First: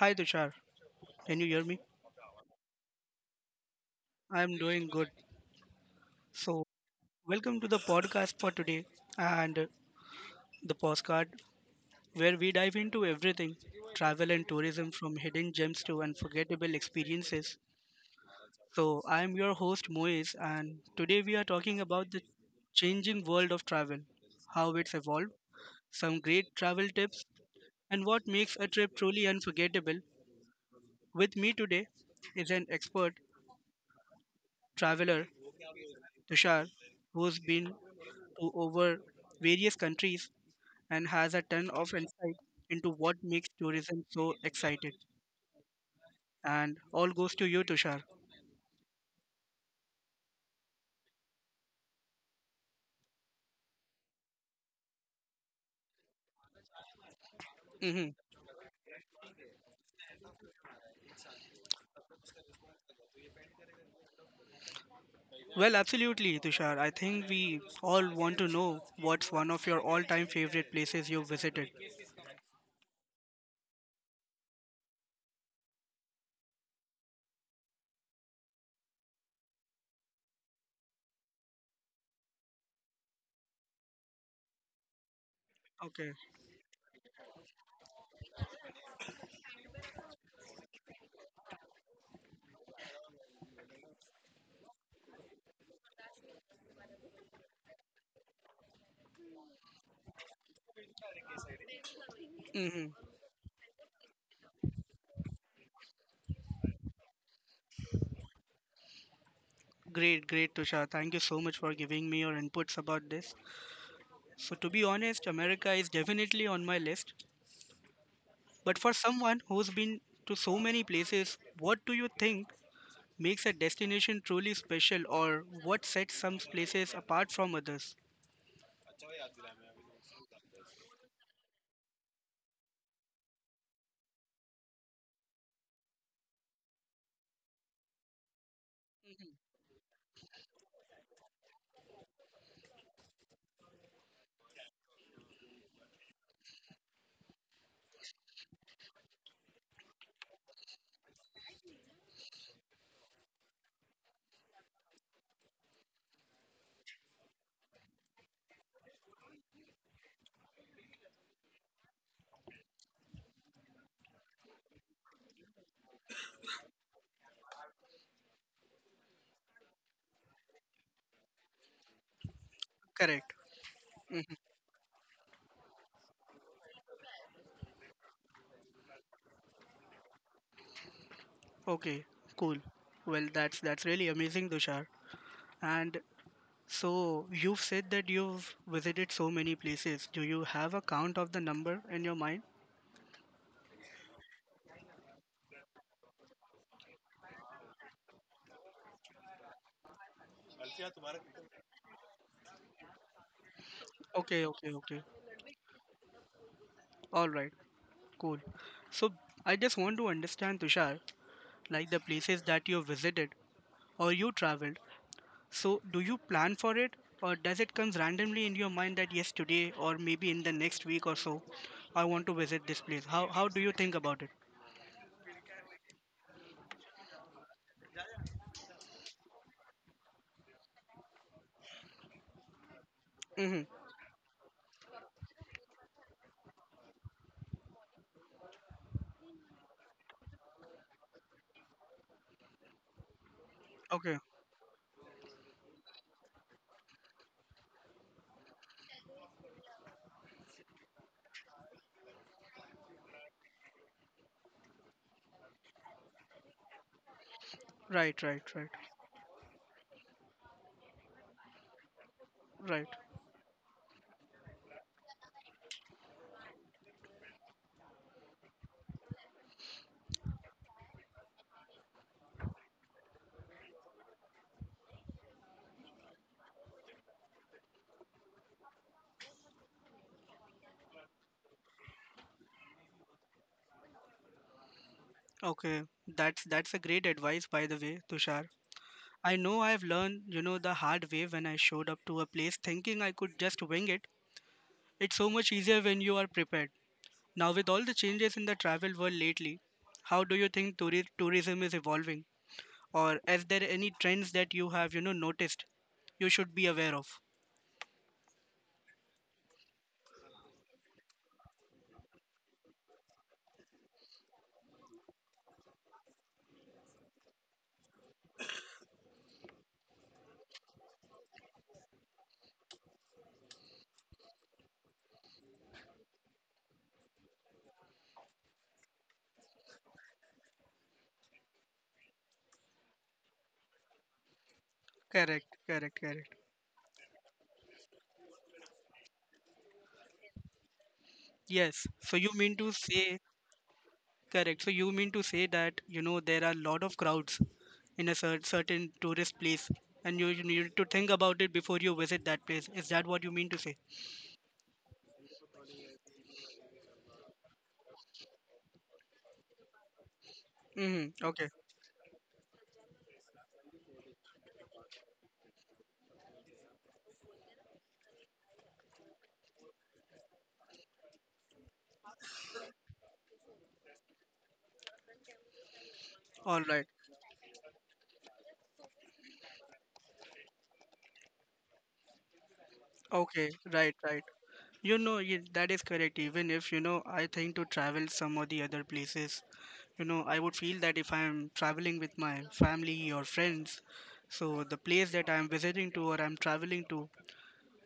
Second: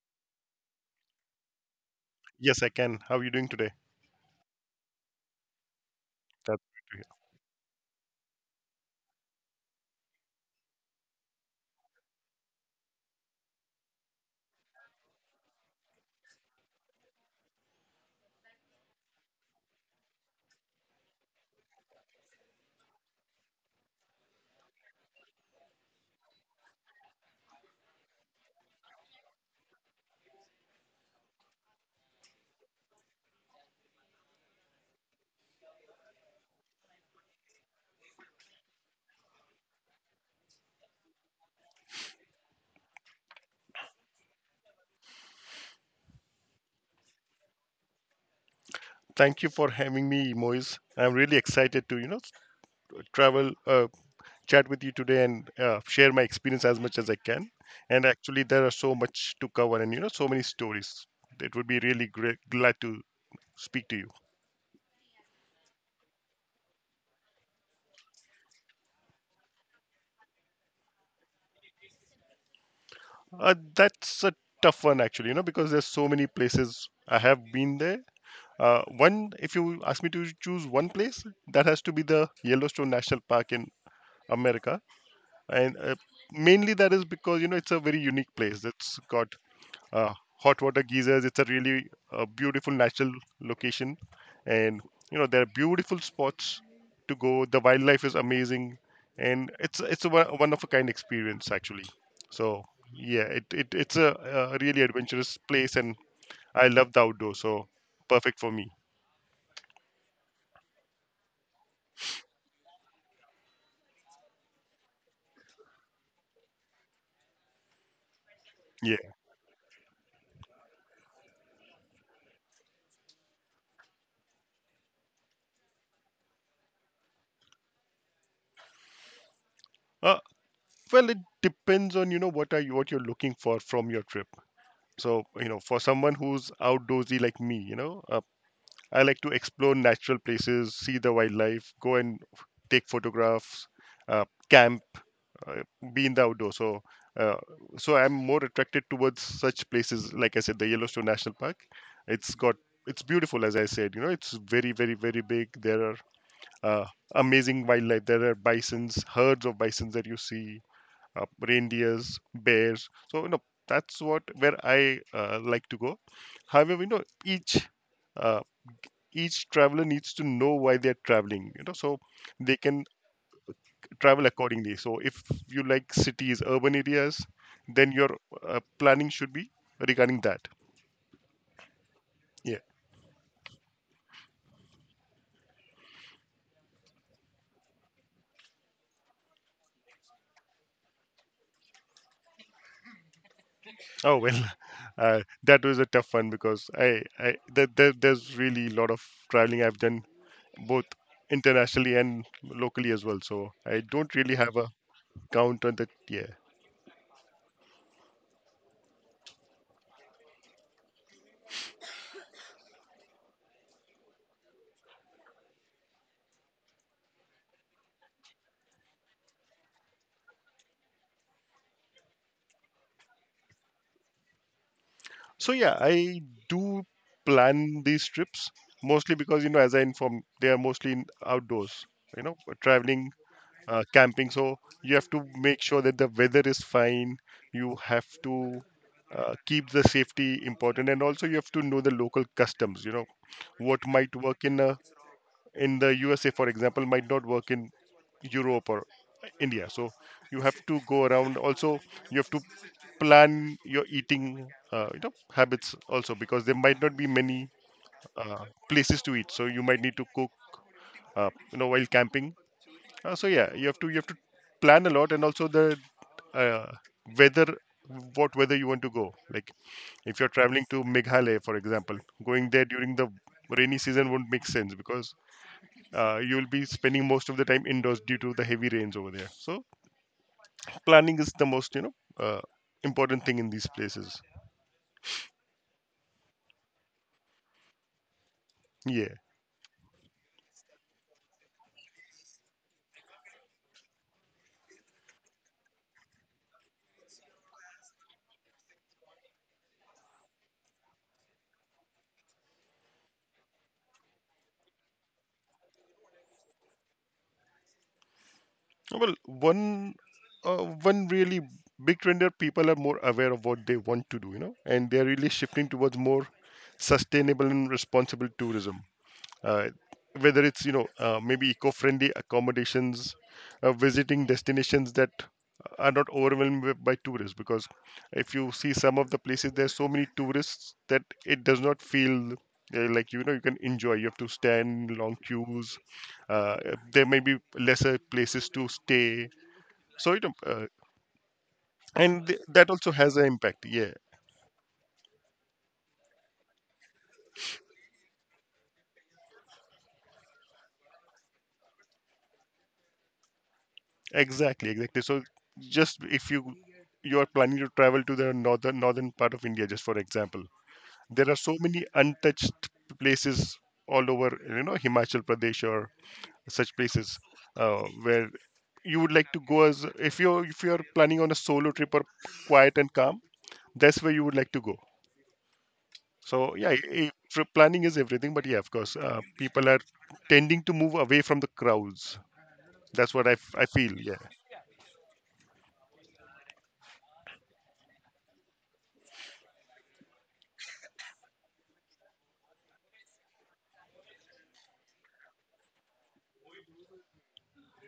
Hi Tushar, can you hear me? Yes, I can. How are you doing today? I am doing good. That's So, good to Welcome to the podcast for today and the postcard where we dive into everything travel and tourism, from hidden gems to unforgettable experiences. So, I am your host Moiz, and today we are talking about the changing world of travel, how it's evolved, some great travel tips, and what makes a trip truly unforgettable. With me today is an expert traveler, Tushar, who's been to over various countries and has a ton of insight into what makes tourism so excited. And all goes to you, Tushar. hear. Thank you for having me, Moise. I'm really excited to, you know, travel, uh, chat with you today and share my experience as much as I can. And Hmm. actually, there are so much to cover and, you know, so many stories. It would be really great, glad to speak to you. Well, absolutely, Tushar. I think we all want to know what's one of your all-time favorite places you visited. That's a tough one, actually, you know, because there's so many places I have been there. One, if you ask me to choose one place, that has to be the Yellowstone National Park in America and Okay. mainly that is because you know it's a very unique place. It's got hot water geysers. It's a really beautiful natural location, and you know there are beautiful spots to go. The wildlife is amazing, and it's a one of a kind experience actually. So Hmm. yeah, it's a, really adventurous place, and I love the outdoors, so perfect for me. Great, great, Tushar. Thank you so much for giving me your inputs about this. So, to be honest, America is definitely on my list. But for Yeah. someone who's been to so many places, what do you think makes a destination truly special, or what sets some places apart from others? uh, well, it depends on you know what you're looking for from your trip. So you know, for someone who's outdoorsy like me, you know, I like to explore natural places, see the wildlife, take photographs, uh, camp, uh, be in the outdoors. So uh, so I'm more attracted towards such places. Like I said, the Yellowstone National Park, it's got, it's beautiful. As I said, you know, it's very very very big. There are uh, amazing wildlife. There are bisons, herds of bisons that you see, reindeers, bears. So you know that's what, where I like to go. However, you know, uh, each traveler needs to know why they're traveling. You know, so they can Correct. Mhm. travel accordingly. So if you like cities, urban areas, then your planning should be regarding that. Okay, cool. Yeah. Well, that's really amazing, Dushar. And so you've said that you've visited so many places. Do you have a count of the number in your mind? Oh well, that was a tough one because there's really a lot of traveling I've done, both internationally and locally as well. So I don't really Okay, have a okay, okay. count on the. Yeah, All right, cool. So I just want to understand, Tushar, like the places that you visited or you traveled, so do you plan for it, or does it comes randomly in your mind that yes, today or maybe in the next week or so, I want to visit this place? How do you think about it? so yeah, I do plan these trips, mostly because you know, as I informed, they are mostly in outdoors, you know, traveling, Mm-hmm. Camping. So you have to make sure that the weather is fine. You have to keep the safety important, and also you have to know the local customs, you know. What might Okay. work in a in the USA, for example, might not work in Europe or India. So you have to go around. Also, you have to plan your eating, you know, habits also because there might not be many Right, right, right, places to eat. So you might need to cook, you know, while camping. right. So yeah, you have to plan a lot, and also the uh, weather, what weather you want to go. Like if you're traveling to Meghalaya, for example, going there during the rainy season won't make sense because you will be spending most of the time indoors due to the heavy rains over there. So planning is the most, you know, uh, important thing in these places. Okay. That's a great advice, by the way, Tushar. Yeah. I know I've learned, the hard way, when I showed up to a place thinking I could just wing it. It's so much easier when you are prepared. Now, with all the changes in the travel world lately, how do you think tourism is evolving? Or is there any trends that you have noticed you should be aware of? Well, one really big trend that people are more aware of what they want to do, you know, and they're really shifting towards more sustainable and responsible tourism. uh, Whether it's, you know, maybe eco-friendly accommodations, visiting destinations that are not by tourists, because if you see some of the places, there's so many tourists that it does not feel like, you know, you can enjoy. You have to stand in long Correct, queues, correct, correct. uh, there may be lesser places to stay. So you know, Yes, so you mean that to also has say. an impact. Yeah, Correct, so you mean to say that you know there are a lot of crowds in a certain tourist place, and you need to think about it before you visit that place. Is that what you mean to say? exactly, exactly. So just if you, you are planning to travel to the northern part of India, just for example. Mm-hmm. There are Okay. so many untouched places all over, you know, Himachal Pradesh or such places, where you would like to go. As if you, if you are planning on a solo trip or quiet and calm, that's where you would like to go. So All yeah, right. Planning is everything, but yeah, of course, people are tending to move away from the crowds. That's what I, Okay, I feel. right, Yeah, right. You know, that is correct. Even if, you know, I think to travel some of the other places, you know, I would feel that if I'm traveling with my family or friends, so the place that I'm visiting to or I'm traveling to,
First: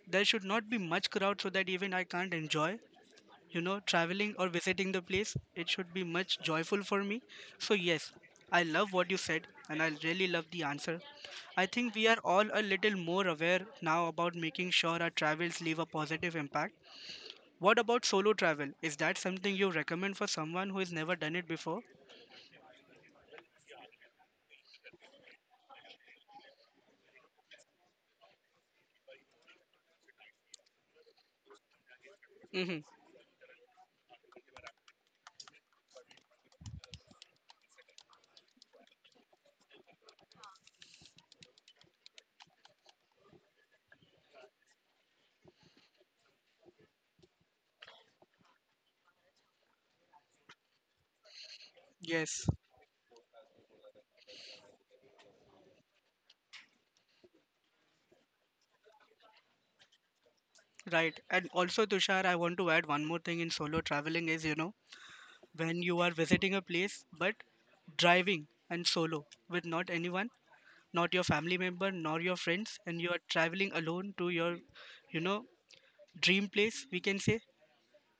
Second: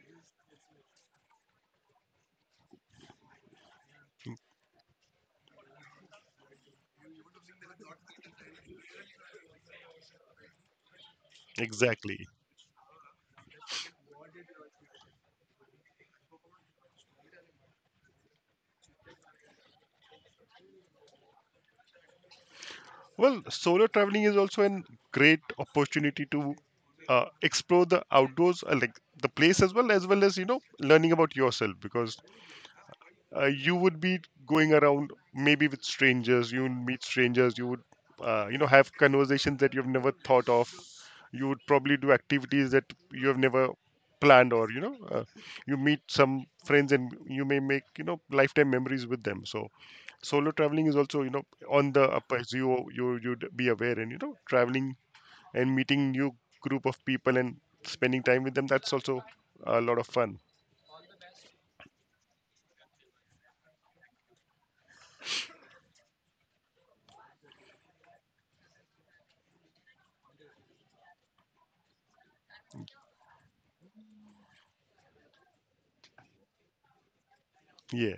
there should not be much crowd so that even I can't enjoy, you know, traveling or visiting the place. It should be much joyful for me. So yes, I love what you said, and I really love the answer. I think we are exactly. all a little more aware now about making sure our travels leave a positive impact. What about solo travel? Is that something you recommend for someone who has never done it before? Well, solo traveling is also a great opportunity to explore the outdoors, like the place, as well as well as you know, learning about yourself, because Mm-hmm. You would be going around maybe with strangers. You would meet strangers. You would you know, have conversations that you've never thought of. You would probably do activities that you have never planned, or you know, you meet some friends and you may make, you know, lifetime memories with them. So solo traveling is also, you know, on the up. Yes, As you, you'd be aware and you know, traveling and meeting new group of people and spending time with them, that's also a lot of fun. right. And also, Tushar, I want to add one more thing in solo traveling is, you know, when you are visiting a place but driving and solo with not anyone, not your family member nor your friends, and you are traveling alone to your, you know, dream place we can say. Yeah.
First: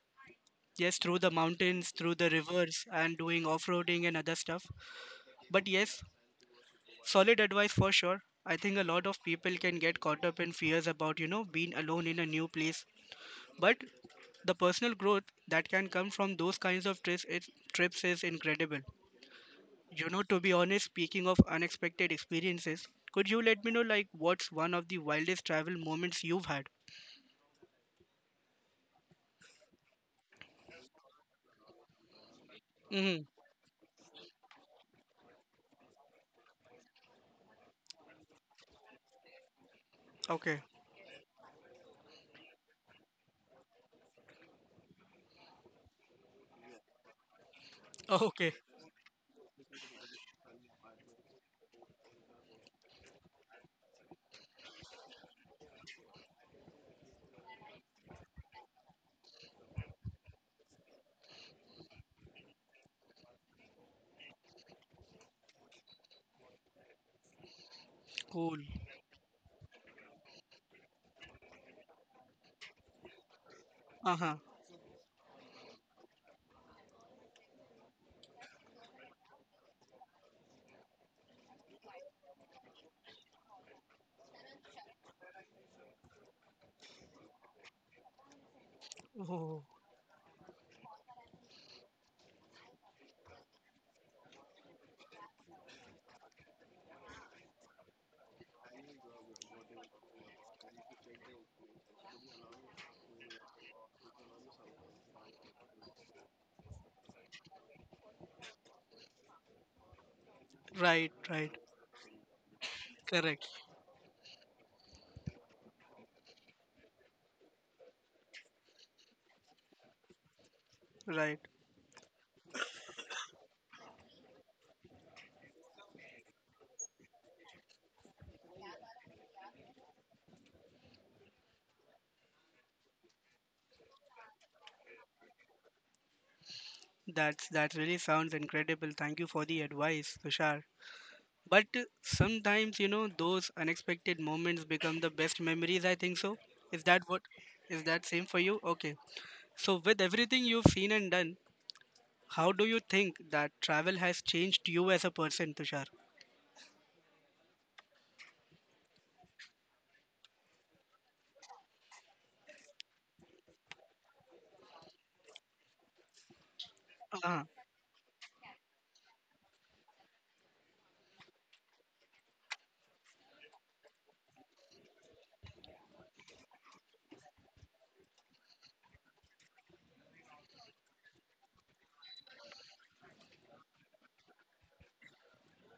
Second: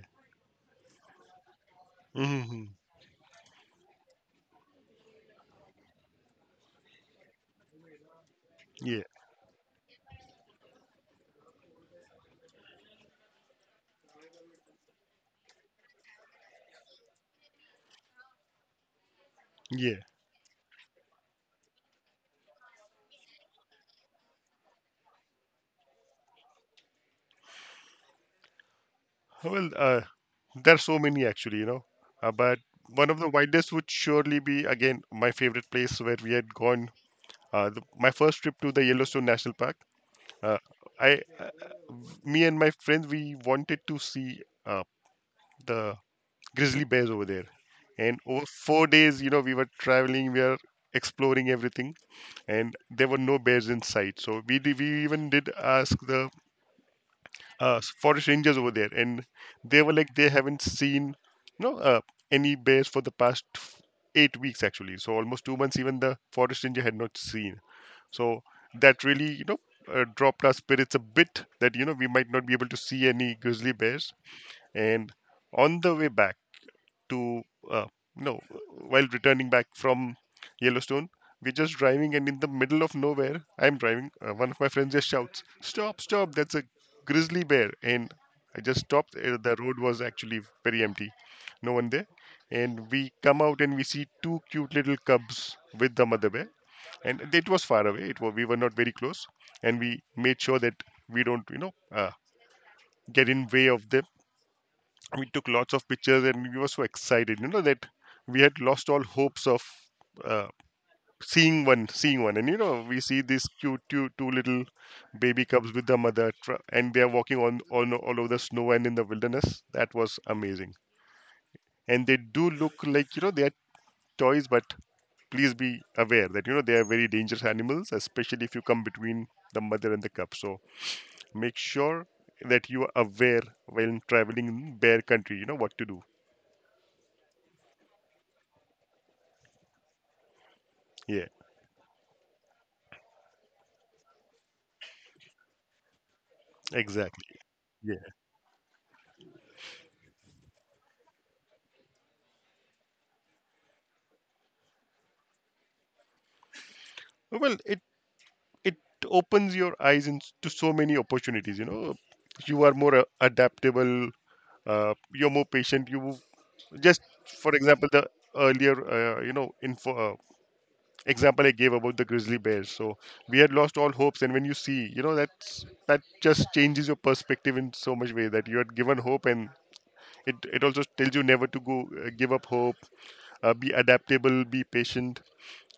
Yes, through the mountains, through the Hmm. rivers, and doing off-roading and other stuff. But yes, solid advice for sure. I think a Yeah, lot of people can get caught up in fears about, you know, being alone in a new place, but the personal growth that can come from those kinds of trips is incredible. yeah. You know, to be honest, speaking of unexpected experiences, could you let me know, like, what's one of the wildest travel moments you've had? Well, there are so many actually, you know. But one Hmm. of the widest would surely be again my favorite place where we had gone. My first trip to the Yellowstone National Park. Uh, Okay. I, uh, Me and my friends, we wanted to see the grizzly bears over there. And over Okay. 4 days, you know, we were traveling, we were exploring everything, and there were no bears in sight. So we even did ask the forest rangers over there, and they were like they haven't seen no any bears for the past 8 weeks actually. So almost 2 months, even the forest ranger had not seen. So Cool. that really, you know, dropped our spirits a bit, that you know we might not be able to see any grizzly bears. Uh-huh. And on the way back, to uh, no while returning back from Yellowstone. We're just driving, and in the middle of nowhere, I'm driving. One of my friends just shouts, "Stop! Stop! That's a grizzly bear!" And I just stopped. The Oh, road was actually very empty, no one there. And we come out and we see two cute little cubs with the mother bear. And it was far away. We were not very close, and we made sure that we don't, you know, get in way of them. We took lots of pictures and we were so excited, you know, that we had lost all hopes of uh, right, right. Seeing one. And you know, we see these Correct. cute two little baby cubs with their mother, and they are walking on all over the snow and in the wilderness. That was amazing. Right. And they do look like, you know, they are toys, but please be aware that you know, they are very dangerous animals, especially if you come between the mother and the cub. So make sure that you are aware when traveling in bear country, you know what to do. That's that really sounds incredible. Thank you for the advice, Tushar. Yeah, But sometimes, you know, those unexpected moments become the best memories, I think so. Is that what, exactly. is Yeah. that same for you? Okay. So with everything you've seen and done, how do you think that travel has changed you as a person, Tushar? Well, it opens your eyes in, to so many opportunities. You know, you are more adaptable. You're more patient. You just, Ah, for example, the earlier you know info example I gave about the grizzly bears. So we had lost all hopes, and when you see, you know, that's, that just changes your perspective in so much way that you had given hope, and it also tells you never to go give up hope. Be adaptable. Be patient.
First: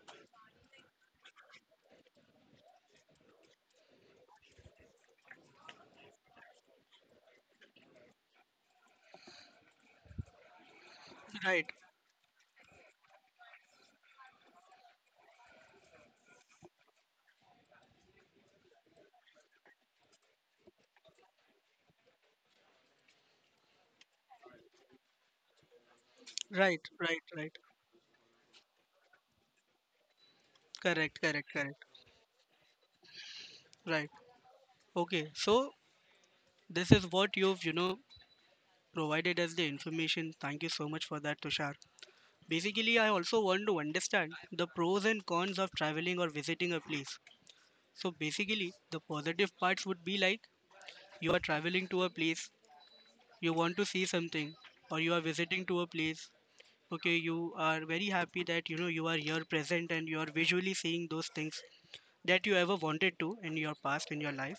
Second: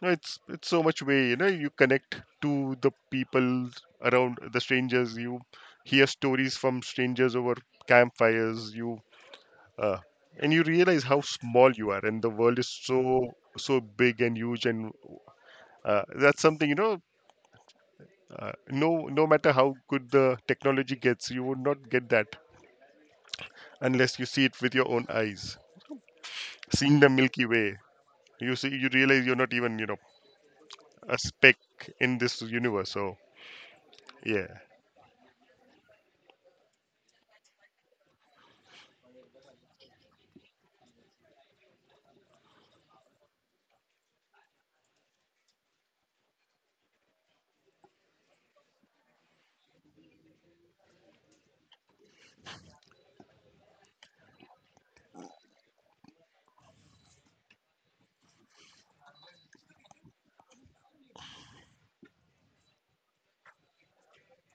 No, it's so much way, you know, you connect to the people around, the strangers. You hear stories from strangers over campfires. You uh, and you realize how small right, you are, and the world is so big and huge. And that's something, you know. No, no matter how good the technology gets, you would not get that unless you see it with your own eyes. right, Seeing the right, Milky right. Way, you see, you realize you're not even, you know, Correct, a correct, speck correct. in this universe. So Right. yeah. Okay, so this is what you've, you know, provided us the information. Thank you so much for that, Tushar. Basically, I also want to understand the pros and cons of traveling or visiting a place. So basically, the positive parts would be like you are traveling to a place, you want to see something, or you are visiting to a place, okay, you are very happy that you know you are here present and you are visually seeing those things that you ever wanted to in your past in your life.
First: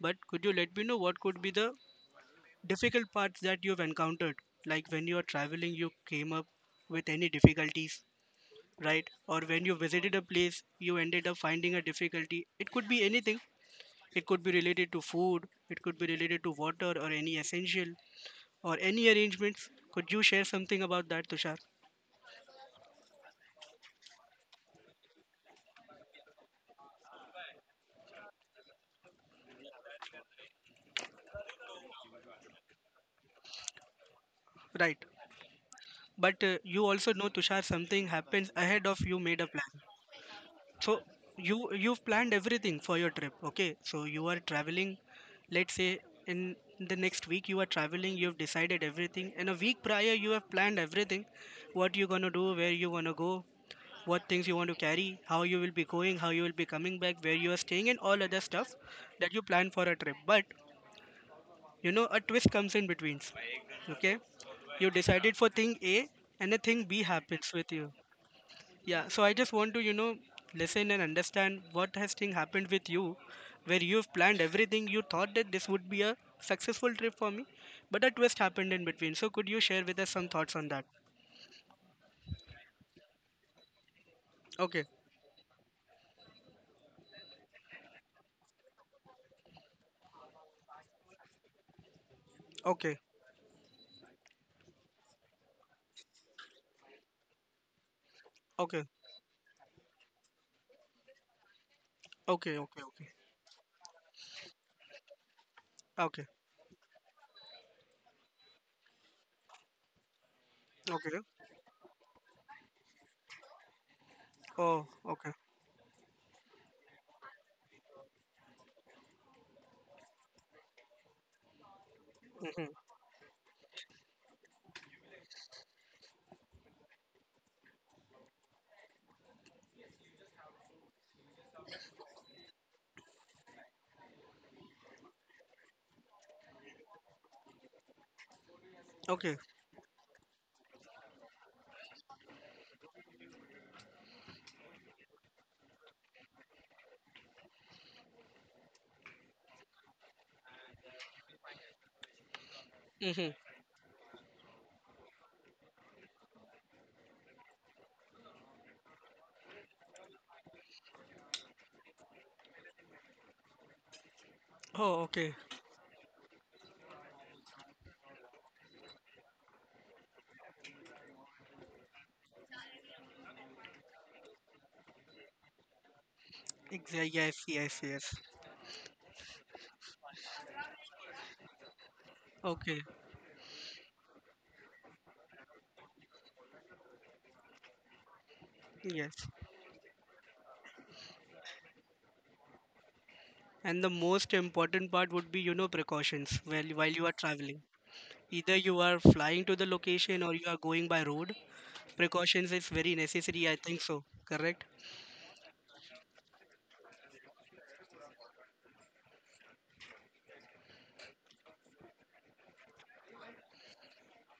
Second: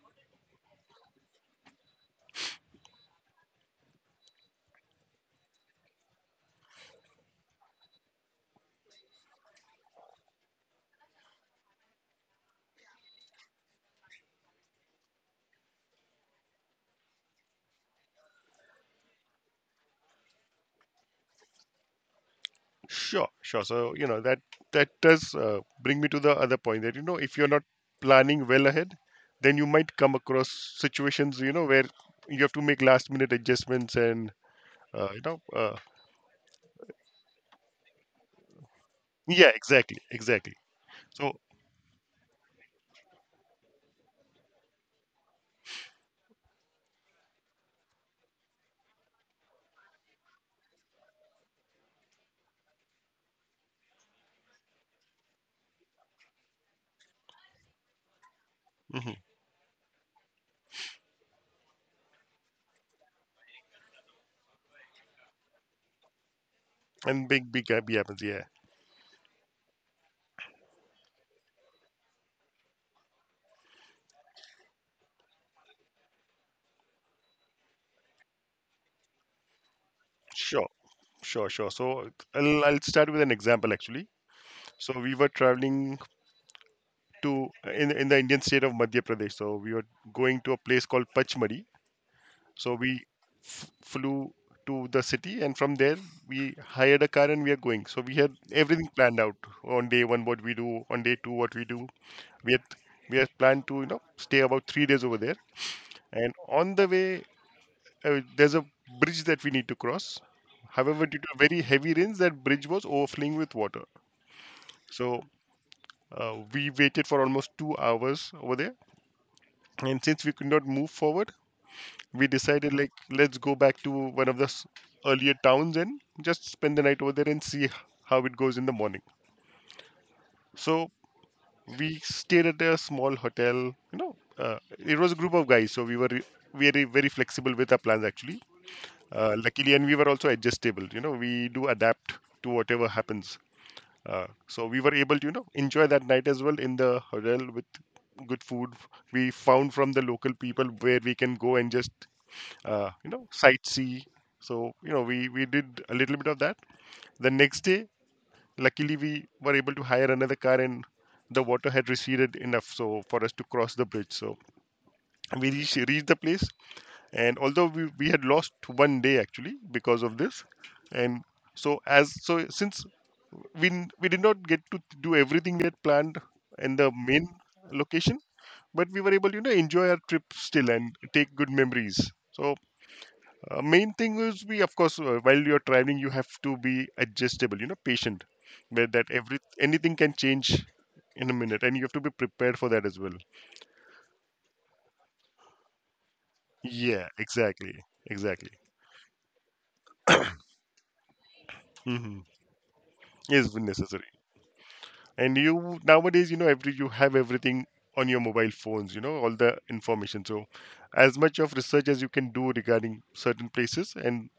But could you let me know what could be the difficult parts that you've encountered, like when you are traveling you came up with any difficulties, right? Or when you visited a place you ended up finding a difficulty, it could be anything. It could be related to food, it could be related to water or any essential, or any arrangements. Could you share something about that, Tushar? Sure, sure. So, you know, that does bring me to the other point that, you know, if you're not planning well ahead, then you might come across situations, you know, where you have to make last minute adjustments, and, Right, uh, you know, uh, but you also know, Tushar, something happens ahead of you made a yeah, plan. exactly, exactly. So So, you, you've planned everything for your trip, okay, so you are traveling, let's say in the next week you are traveling, you've decided everything and a week prior you have planned everything, what you're going to do, where you want to go, what things you want to carry, how you will be going, how you will be coming back, where you are staying, and all other stuff mhm. that you plan for a trip. But you know, a twist comes in between, okay? You decided for thing A and the thing B And happens big with gap you. happens. Yeah, Yeah, so I just want to, you know, listen and understand what has thing happened with you, where you've planned everything. You thought that this would be a successful trip for me, but a twist happened in between. So could you share with us some thoughts sure, on that? sure, sure. So I'll start with an example actually. Okay, So we were traveling to in the Indian state of Madhya Pradesh. So we were going to a place called Pachmadi. So okay, we flew to the city, and from there we hired a car and we are going. So we had okay, everything planned out. On day one, what we do, on day two, what we do. We okay, had okay, okay, we had planned to stay about 3 days over there, okay, and on the way there's a bridge that we need to cross. However, due okay. to very heavy rains, that bridge was overflowing with water. Oh, So okay. uh, we waited for almost 2 hours over there, and since we could not move forward, we Mm-hmm. decided like let's go back to one of the earlier towns and just spend the night over there and see how it goes in the morning. So we stayed at a small hotel. It was a group of guys, so we were very very flexible with our plans actually, Okay. luckily, and we were also adjustable. We do adapt to whatever happens. So we were able to enjoy that night as well in the hotel with good food. We found from the local people where we can go and just Mm-hmm. sightsee. So we did a little bit of that. The next day, luckily, we were able to hire another car and the water had receded enough so for us to cross the bridge. So Oh, okay. we reached the place. And although we had lost one day actually because of this, and so as so since we did not get to do everything we had planned in the main Yes, yes, yes. location, but we were able to enjoy our trip still and take good memories. So Okay. Main thing is we, of course, while you're traveling, you have to be adjustable. You know, patient, where that Yes. every anything can change in a minute, and you have to be prepared for that as well. And the most important part would be, you know, precautions while you Yeah, are traveling. exactly, exactly. Either you are flying to the location or you are going by road. Mm-hmm. Precautions is very necessary, I Is think so. necessary. Correct? And you Nowadays, you know, every you have everything on your mobile phones. You know, all the information. So, as much of research as you can do regarding certain places and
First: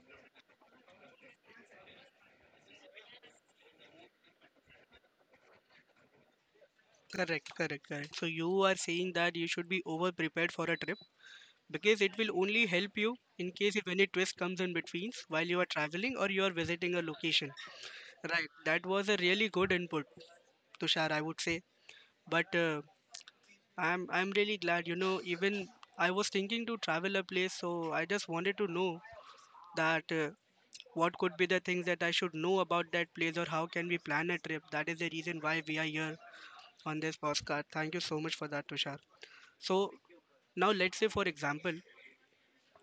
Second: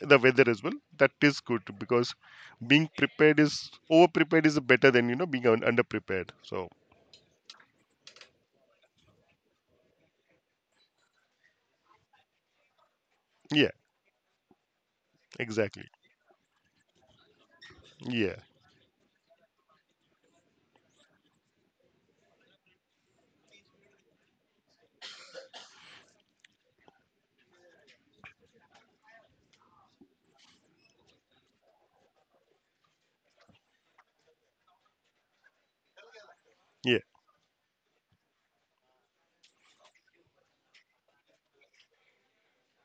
the weather as well, that is good because being prepared is over prepared is better than being under prepared. So. Correct, correct, correct. So you are saying that you should be over prepared for a trip because it will only help you in Yeah, case if any twist comes in between while you are exactly. traveling or you are visiting a location. Yeah, Right. That was a really good input, Tushar, I would say. But I'm really glad, you know. Even I was thinking to travel a place, so I just wanted to know that what could be the things that I should know about that place, or how can we plan a trip? That is the reason why we are here yeah, on this postcard. Thank you so much for that, Tushar. So, now let's say, for example,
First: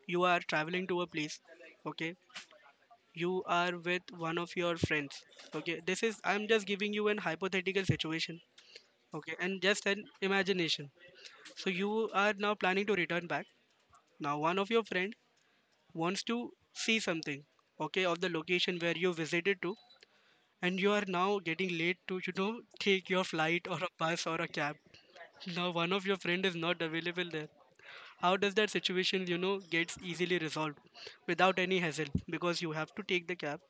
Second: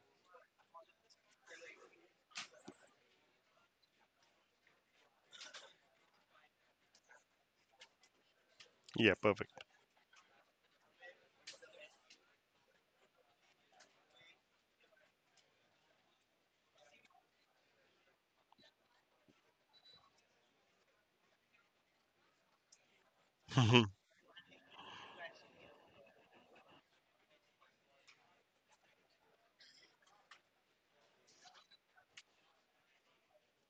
you are traveling to a place, okay? You are with one of your friends, okay? This is, I'm just giving you an hypothetical situation, yeah, okay? perfect. And just an imagination. So, you are now planning to return back. Now, one of your friend wants to see something, okay, of the location where you visited to, and you are now getting late to, you know, take your flight or Mhm. a bus or a cab. Now one of your friend is not available there. How does that situation, you know, gets easily resolved without any hassle, because you have to take the cab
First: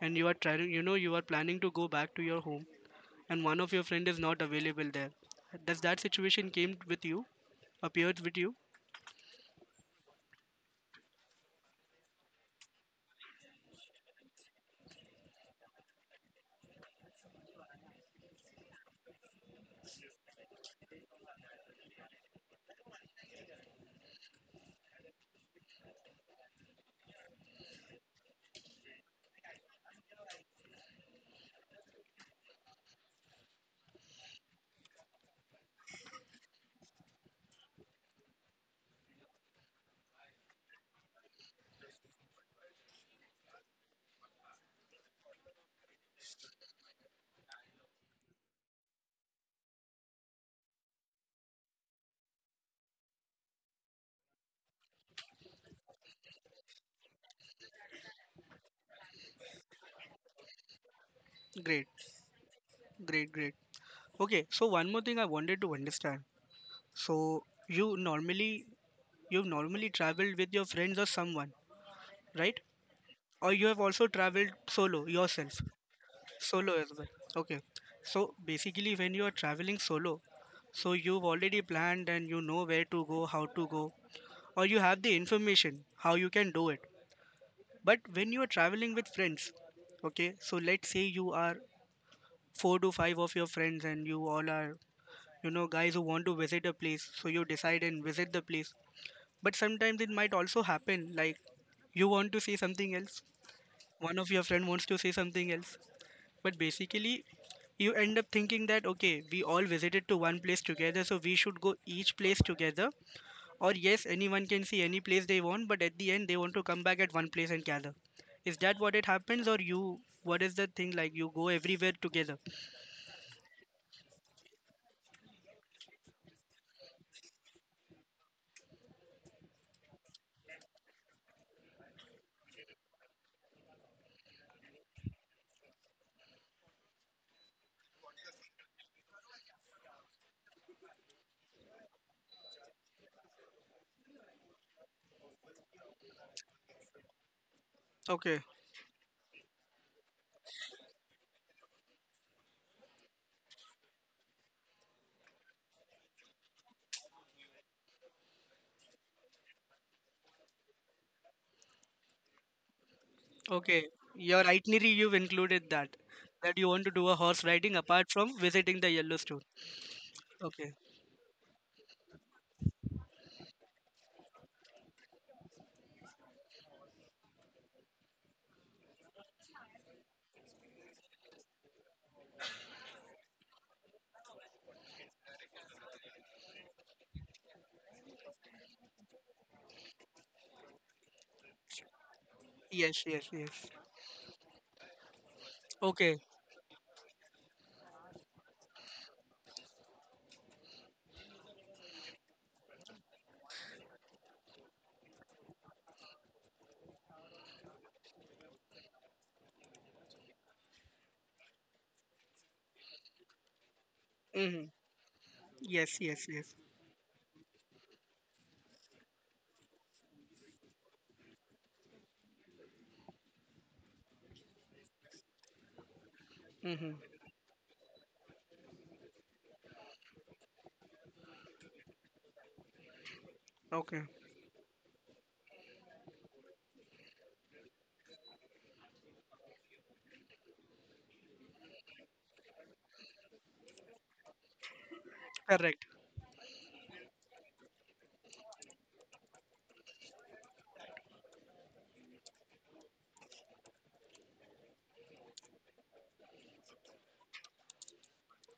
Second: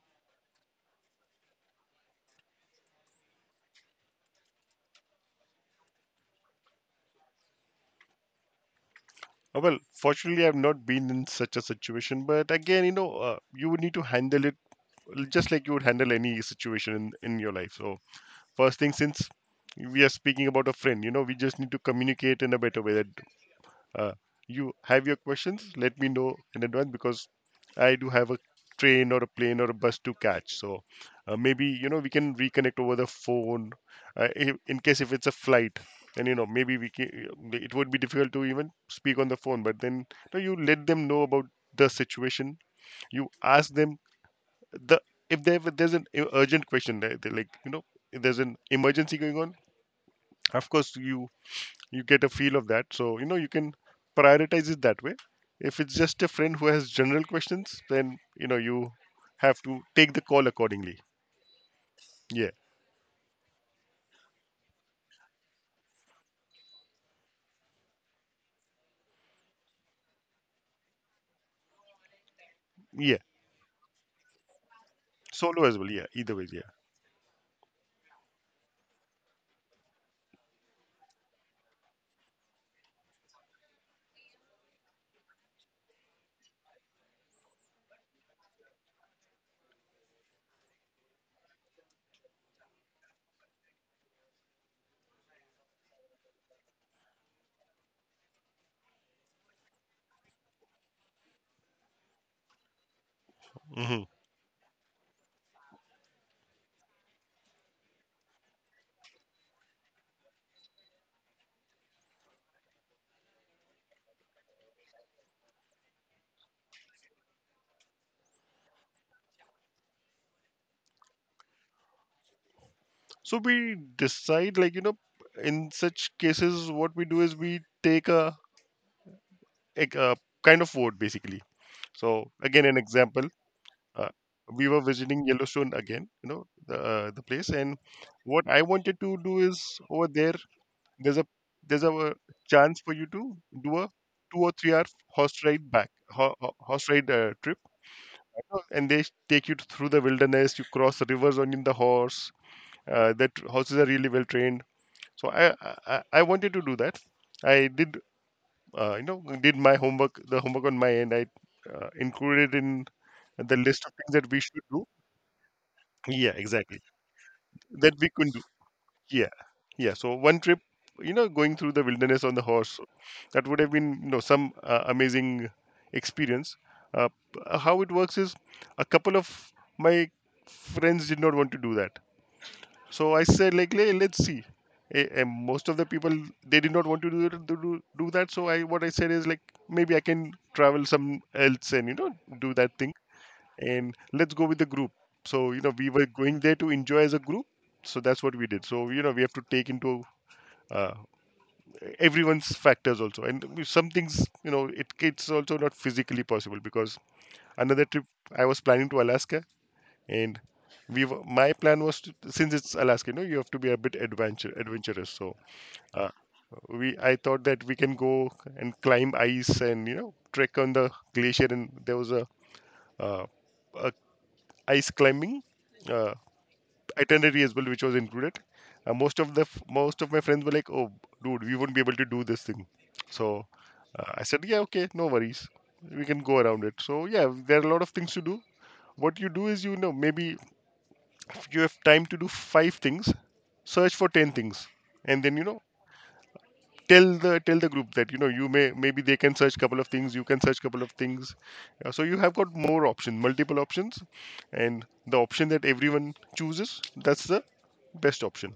and you are trying, you know, you are planning to go back to your home, and one of your friend is not available there. Does that situation came with you, appeared with you? Well, fortunately, I've not been in such a situation, but again, you know, you would need to handle it just like you would handle any situation in your life. So, first thing, since we are speaking about a friend, you know, we just need to communicate in a better way that Uh, you have your questions, let me know in advance because I do have a train or a plane or a bus to catch. So maybe we can reconnect over the phone, if, in case if it's a flight. And maybe we can, it would be difficult to even speak on the phone, but then you let them know about the situation. You ask them the if there if there's an urgent question, if there's an emergency going on. Of course you get a feel of that, so you know you can prioritize it that way. If it's just a friend who has general questions, then you know you have to take the call accordingly. Great, Yeah. great, great. Okay, so one more thing I wanted to understand. So you normally, you normally travelled with your friends or someone, right? Yeah, Or you have also traveled solo yourself, solo as well, yeah, either way, yeah. solo as well? Okay. So basically, when you are traveling solo, so you've already planned and you know where to go, how to go, or you have the information how you can do it. But when you are traveling with friends, okay, so let's say you are four to five of your friends and you all are, you know, guys who want to visit a place, so you decide and visit the place. But sometimes it might also happen like you want to see something else, Hmm. one of your friend wants to see something else. But basically, you end up thinking that okay, we all visited to one place together, so we should go each place together. Or yes, anyone can see any place they want, but at the end they want to come back at one place and gather. Is that what it happens, or you? What is the thing like? You go everywhere together. So we decide like you know in such cases what we do is we take a kind of vote basically. So again, an example. uh, we were visiting Yellowstone again, you know, the place. And what I wanted to do is over there, there's a there's a chance for you to do a 2 or 3 hour horse ride trip. Okay, And they take you through the wilderness. You cross the rivers on in the horse. That horses are really well trained. So I wanted to do that. I did you know did my homework the homework on my end. I included in the list okay. of things that we Your should do. itinerary, you've included that, Yeah, that you exactly. want to do a horse riding That we apart could. from visiting the Yeah, Yellowstone. yeah. So one trip, Okay. you know, going through the wilderness on the horse, that would have been, you know, some amazing experience. How it works is, a couple of my friends did not want to do that, so I said like, "Hey, let's see." And most of the people, they did not want to do that. So I what I said is like, maybe I can travel some else and you know do that thing, Yes, yes, yes. and let's go with the group. So you know, we were Okay. going there to enjoy as a group, so that's what we did. So you know, we have to take into uh, everyone's factors also. And some things, you know, it's also not physically possible because another trip I was planning to Alaska. And my plan was to, since it's Alaska, you know, you have to be a bit adventure Mm-hmm. adventurous. So Yes, uh, yes, yes. we I thought that we can go and climb ice and you know trek on the glacier, and there was uh, a ice climbing uh, Mm-hmm. itinerary as well, which was included. Most of most of my friends were like, "Oh, dude, we won't be able to do this thing." So Okay. I said, "Yeah, okay, no worries. We can go around it." So yeah, there are a lot of things to do. What you do is you know maybe if you have time to do 5 things, search for 10 things, and then you know Correct. tell the group that you know you may maybe they can search couple of things, you can search couple of things. So you have got more options, multiple options, and the option that everyone chooses, that's the best option.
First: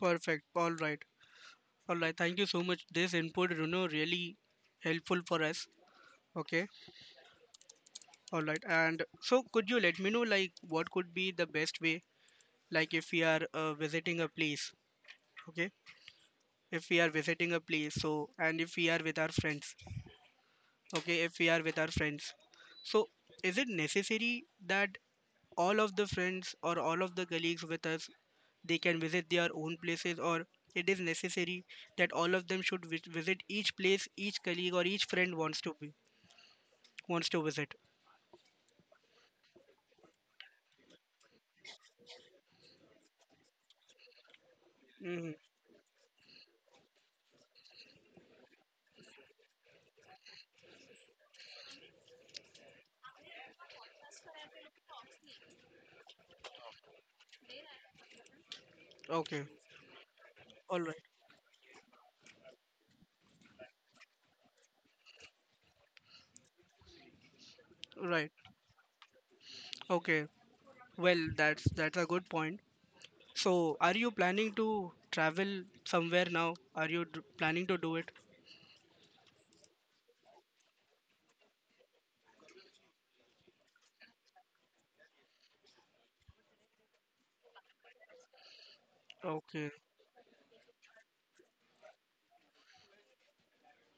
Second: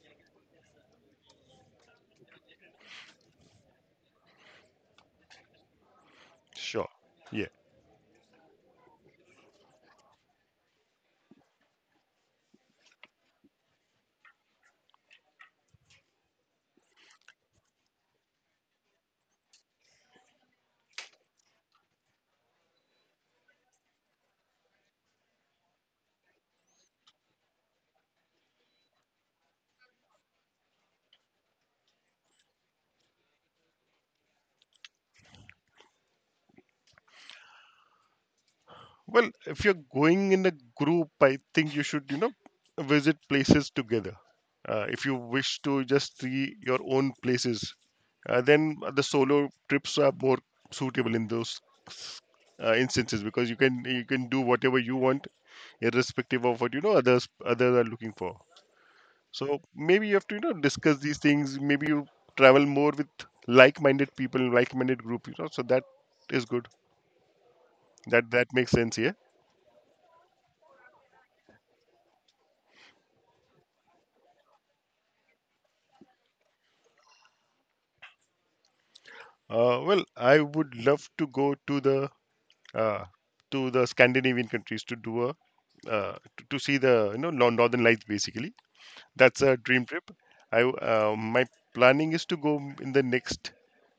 Perfect. All right. All right. Thank you so much. This input, you know, really helpful for us. Okay. Sure. Yeah. All right. And so, could you let me know, like, what could be the best way, like, if we are visiting a place? Okay. If we are visiting a place, so, and if we are with our friends. Okay. If we are with our friends. So, is it necessary that all of the friends or all of the colleagues with us, they can visit their own places, or it is necessary that all of them should visit each place each colleague or each friend wants to be wants to visit? Well, if you're going in a group, I think you should, you know, visit places together. If you Hmm. wish to just see your own places, then the solo trips are more suitable in those instances, because you can do whatever you want, irrespective of what you know others are looking for. Okay. So maybe you have to you know All discuss right. these things. Maybe you travel more with like-minded people, like-minded group. You know, so that is good. Right. That that makes sense. Here. Okay. Well, that's a good point. So are you planning to travel somewhere now? Are you planning to do it? Well, I would love to go to the uh, Scandinavian countries to do a to see the you know Northern Lights basically. That's a Okay. dream trip. My planning is to go in the next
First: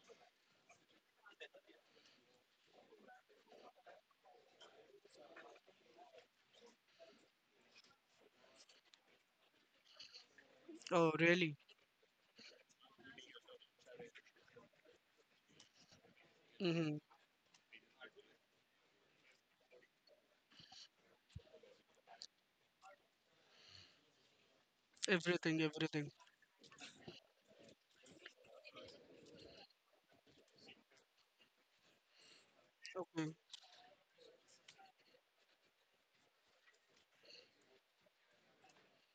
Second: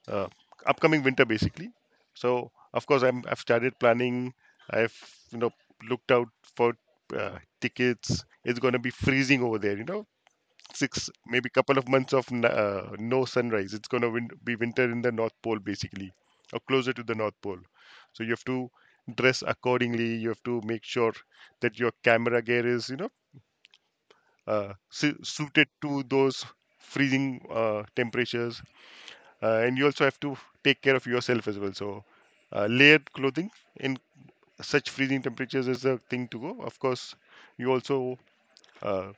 uh, upcoming winter basically. So of course I've started planning. I've you know looked out for tickets. It's gonna be freezing over there. You know, six Oh maybe really? couple of months of no sunrise. It's going to be winter in the north pole basically, or closer Mm-hmm. to the north pole. So you have to dress accordingly. You have to make sure that your camera gear is you know Everything, suited to everything. those freezing temperatures. And you also have to take care of yourself as well. So layered Okay. clothing in such freezing temperatures is a thing to go. Of course, you also uh,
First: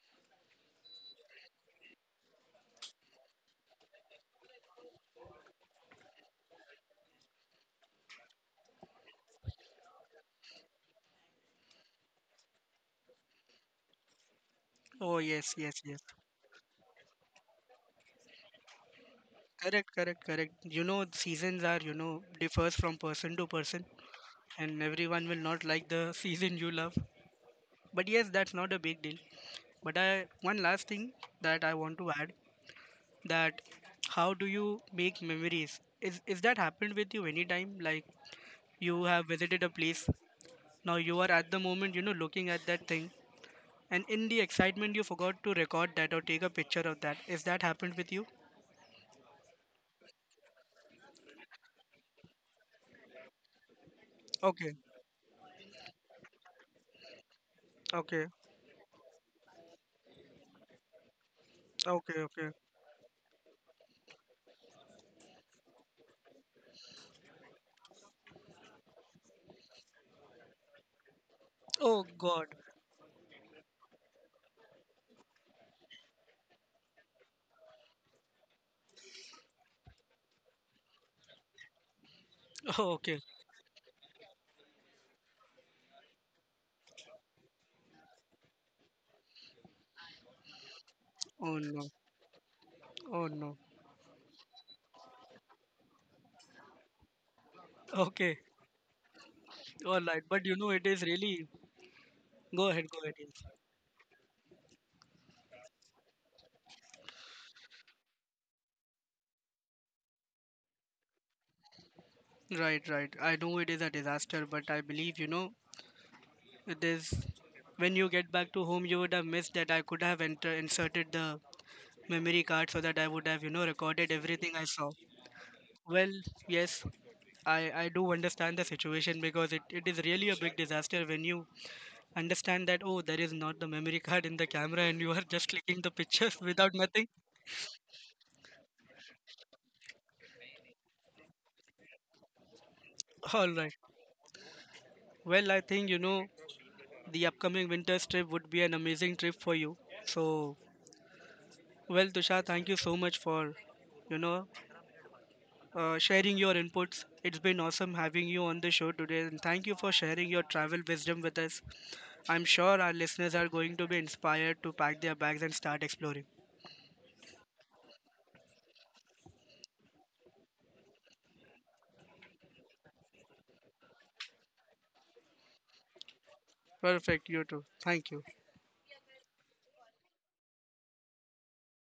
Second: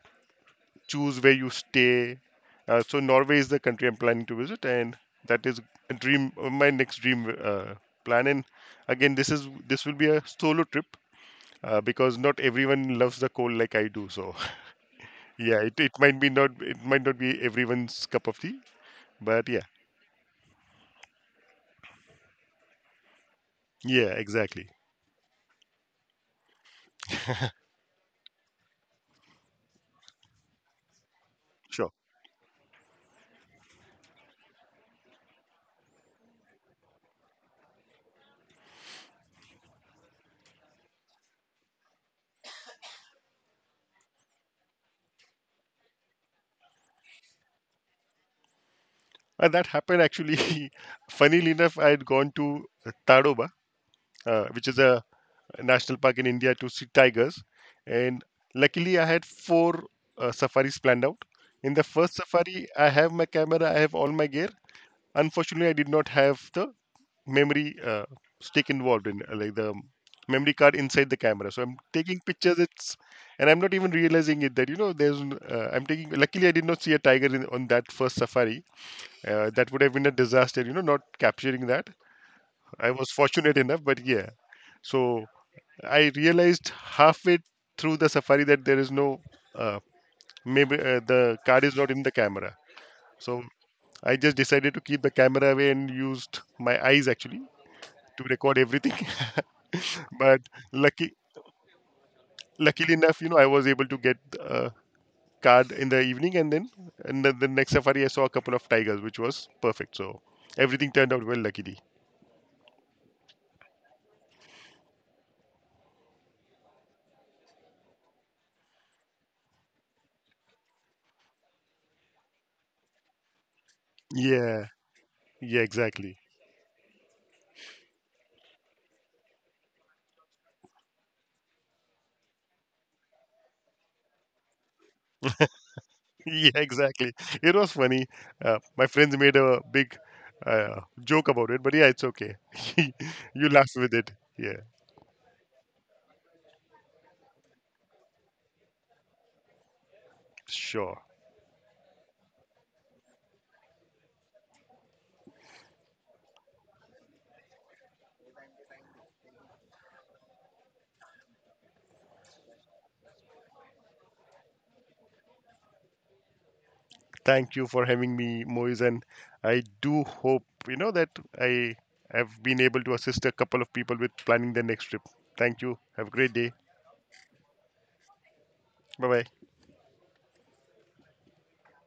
choose where you stay. So Norway is the country I'm planning to visit, and that is a dream, my next dream plan. And again, this will be a solo trip, because not everyone loves the cold like I do. So Oh yes, yeah, yes, it yes. might be not it might not be everyone's cup of tea, but yeah, Correct, correct, correct. You know, seasons are, you know, differs from person to person, yeah, exactly, and everyone will not like the season you love. But yes, that's not a big deal. But I, one last thing that I sure. want to add, that how do you make memories? Is that happened with you anytime? Like you have visited a place, now you are at the moment, you know, looking at that thing, and in the excitement you forgot to record that or take a picture of that. Is that happened with you? And that happened actually. Funnily enough, I had gone to Tadoba, which Okay, is a national park in India to see tigers. And okay, luckily, I had 4 safaris planned out. In the okay, first okay. safari, I have my camera, I have all my gear. Unfortunately, I did not have the memory stick involved in like the memory card inside the camera. So I'm Oh taking God. pictures. It's and I'm not even realizing it that you know I'm taking. Luckily, I did not see a tiger on that first safari. That would have been a disaster. You know, not capturing that. I was Okay. fortunate enough, but yeah. So I realized halfway through the safari that there is no uh, maybe the Oh card is no. not in the camera. Oh So no. I just decided to keep the camera away and used my eyes actually to Okay. record everything. All right. but But you know, it is lucky really. Go ahead. Luckily Go ahead. enough, you know, I Yes. was able to get a card in the evening, and then the next safari I saw a couple of tigers, which was perfect. So everything turned out well, luckily. Right, right. I know it is a disaster, but I believe, you know, it is. When you get back to home, you would have missed that I could have enter, inserted the memory card so that I would have, you know, recorded everything I Yeah, saw. yeah, Well, exactly. yes, I do understand the situation because it is really a big disaster when you understand that, oh, there is not the memory card in the camera and you are just clicking the pictures yeah, without nothing. exactly. It was funny. My friends made a big joke about it, but yeah, it's okay. All you laugh right. with it. Yeah, Well, I think, you know, the upcoming winter trip would be an amazing trip for you. So, sure. well, Tushar, thank you so much for, you know, sharing your inputs. It's been awesome having you on the show today, and thank you for sharing your travel wisdom with us. I'm sure our listeners are going to be inspired to pack their bags and start exploring. Thank you for having me, Moise, and I do hope you know that I have been able to assist a couple of people with planning their next trip. Thank you. Have a great day. Perfect, you too. Thank you. Bye bye.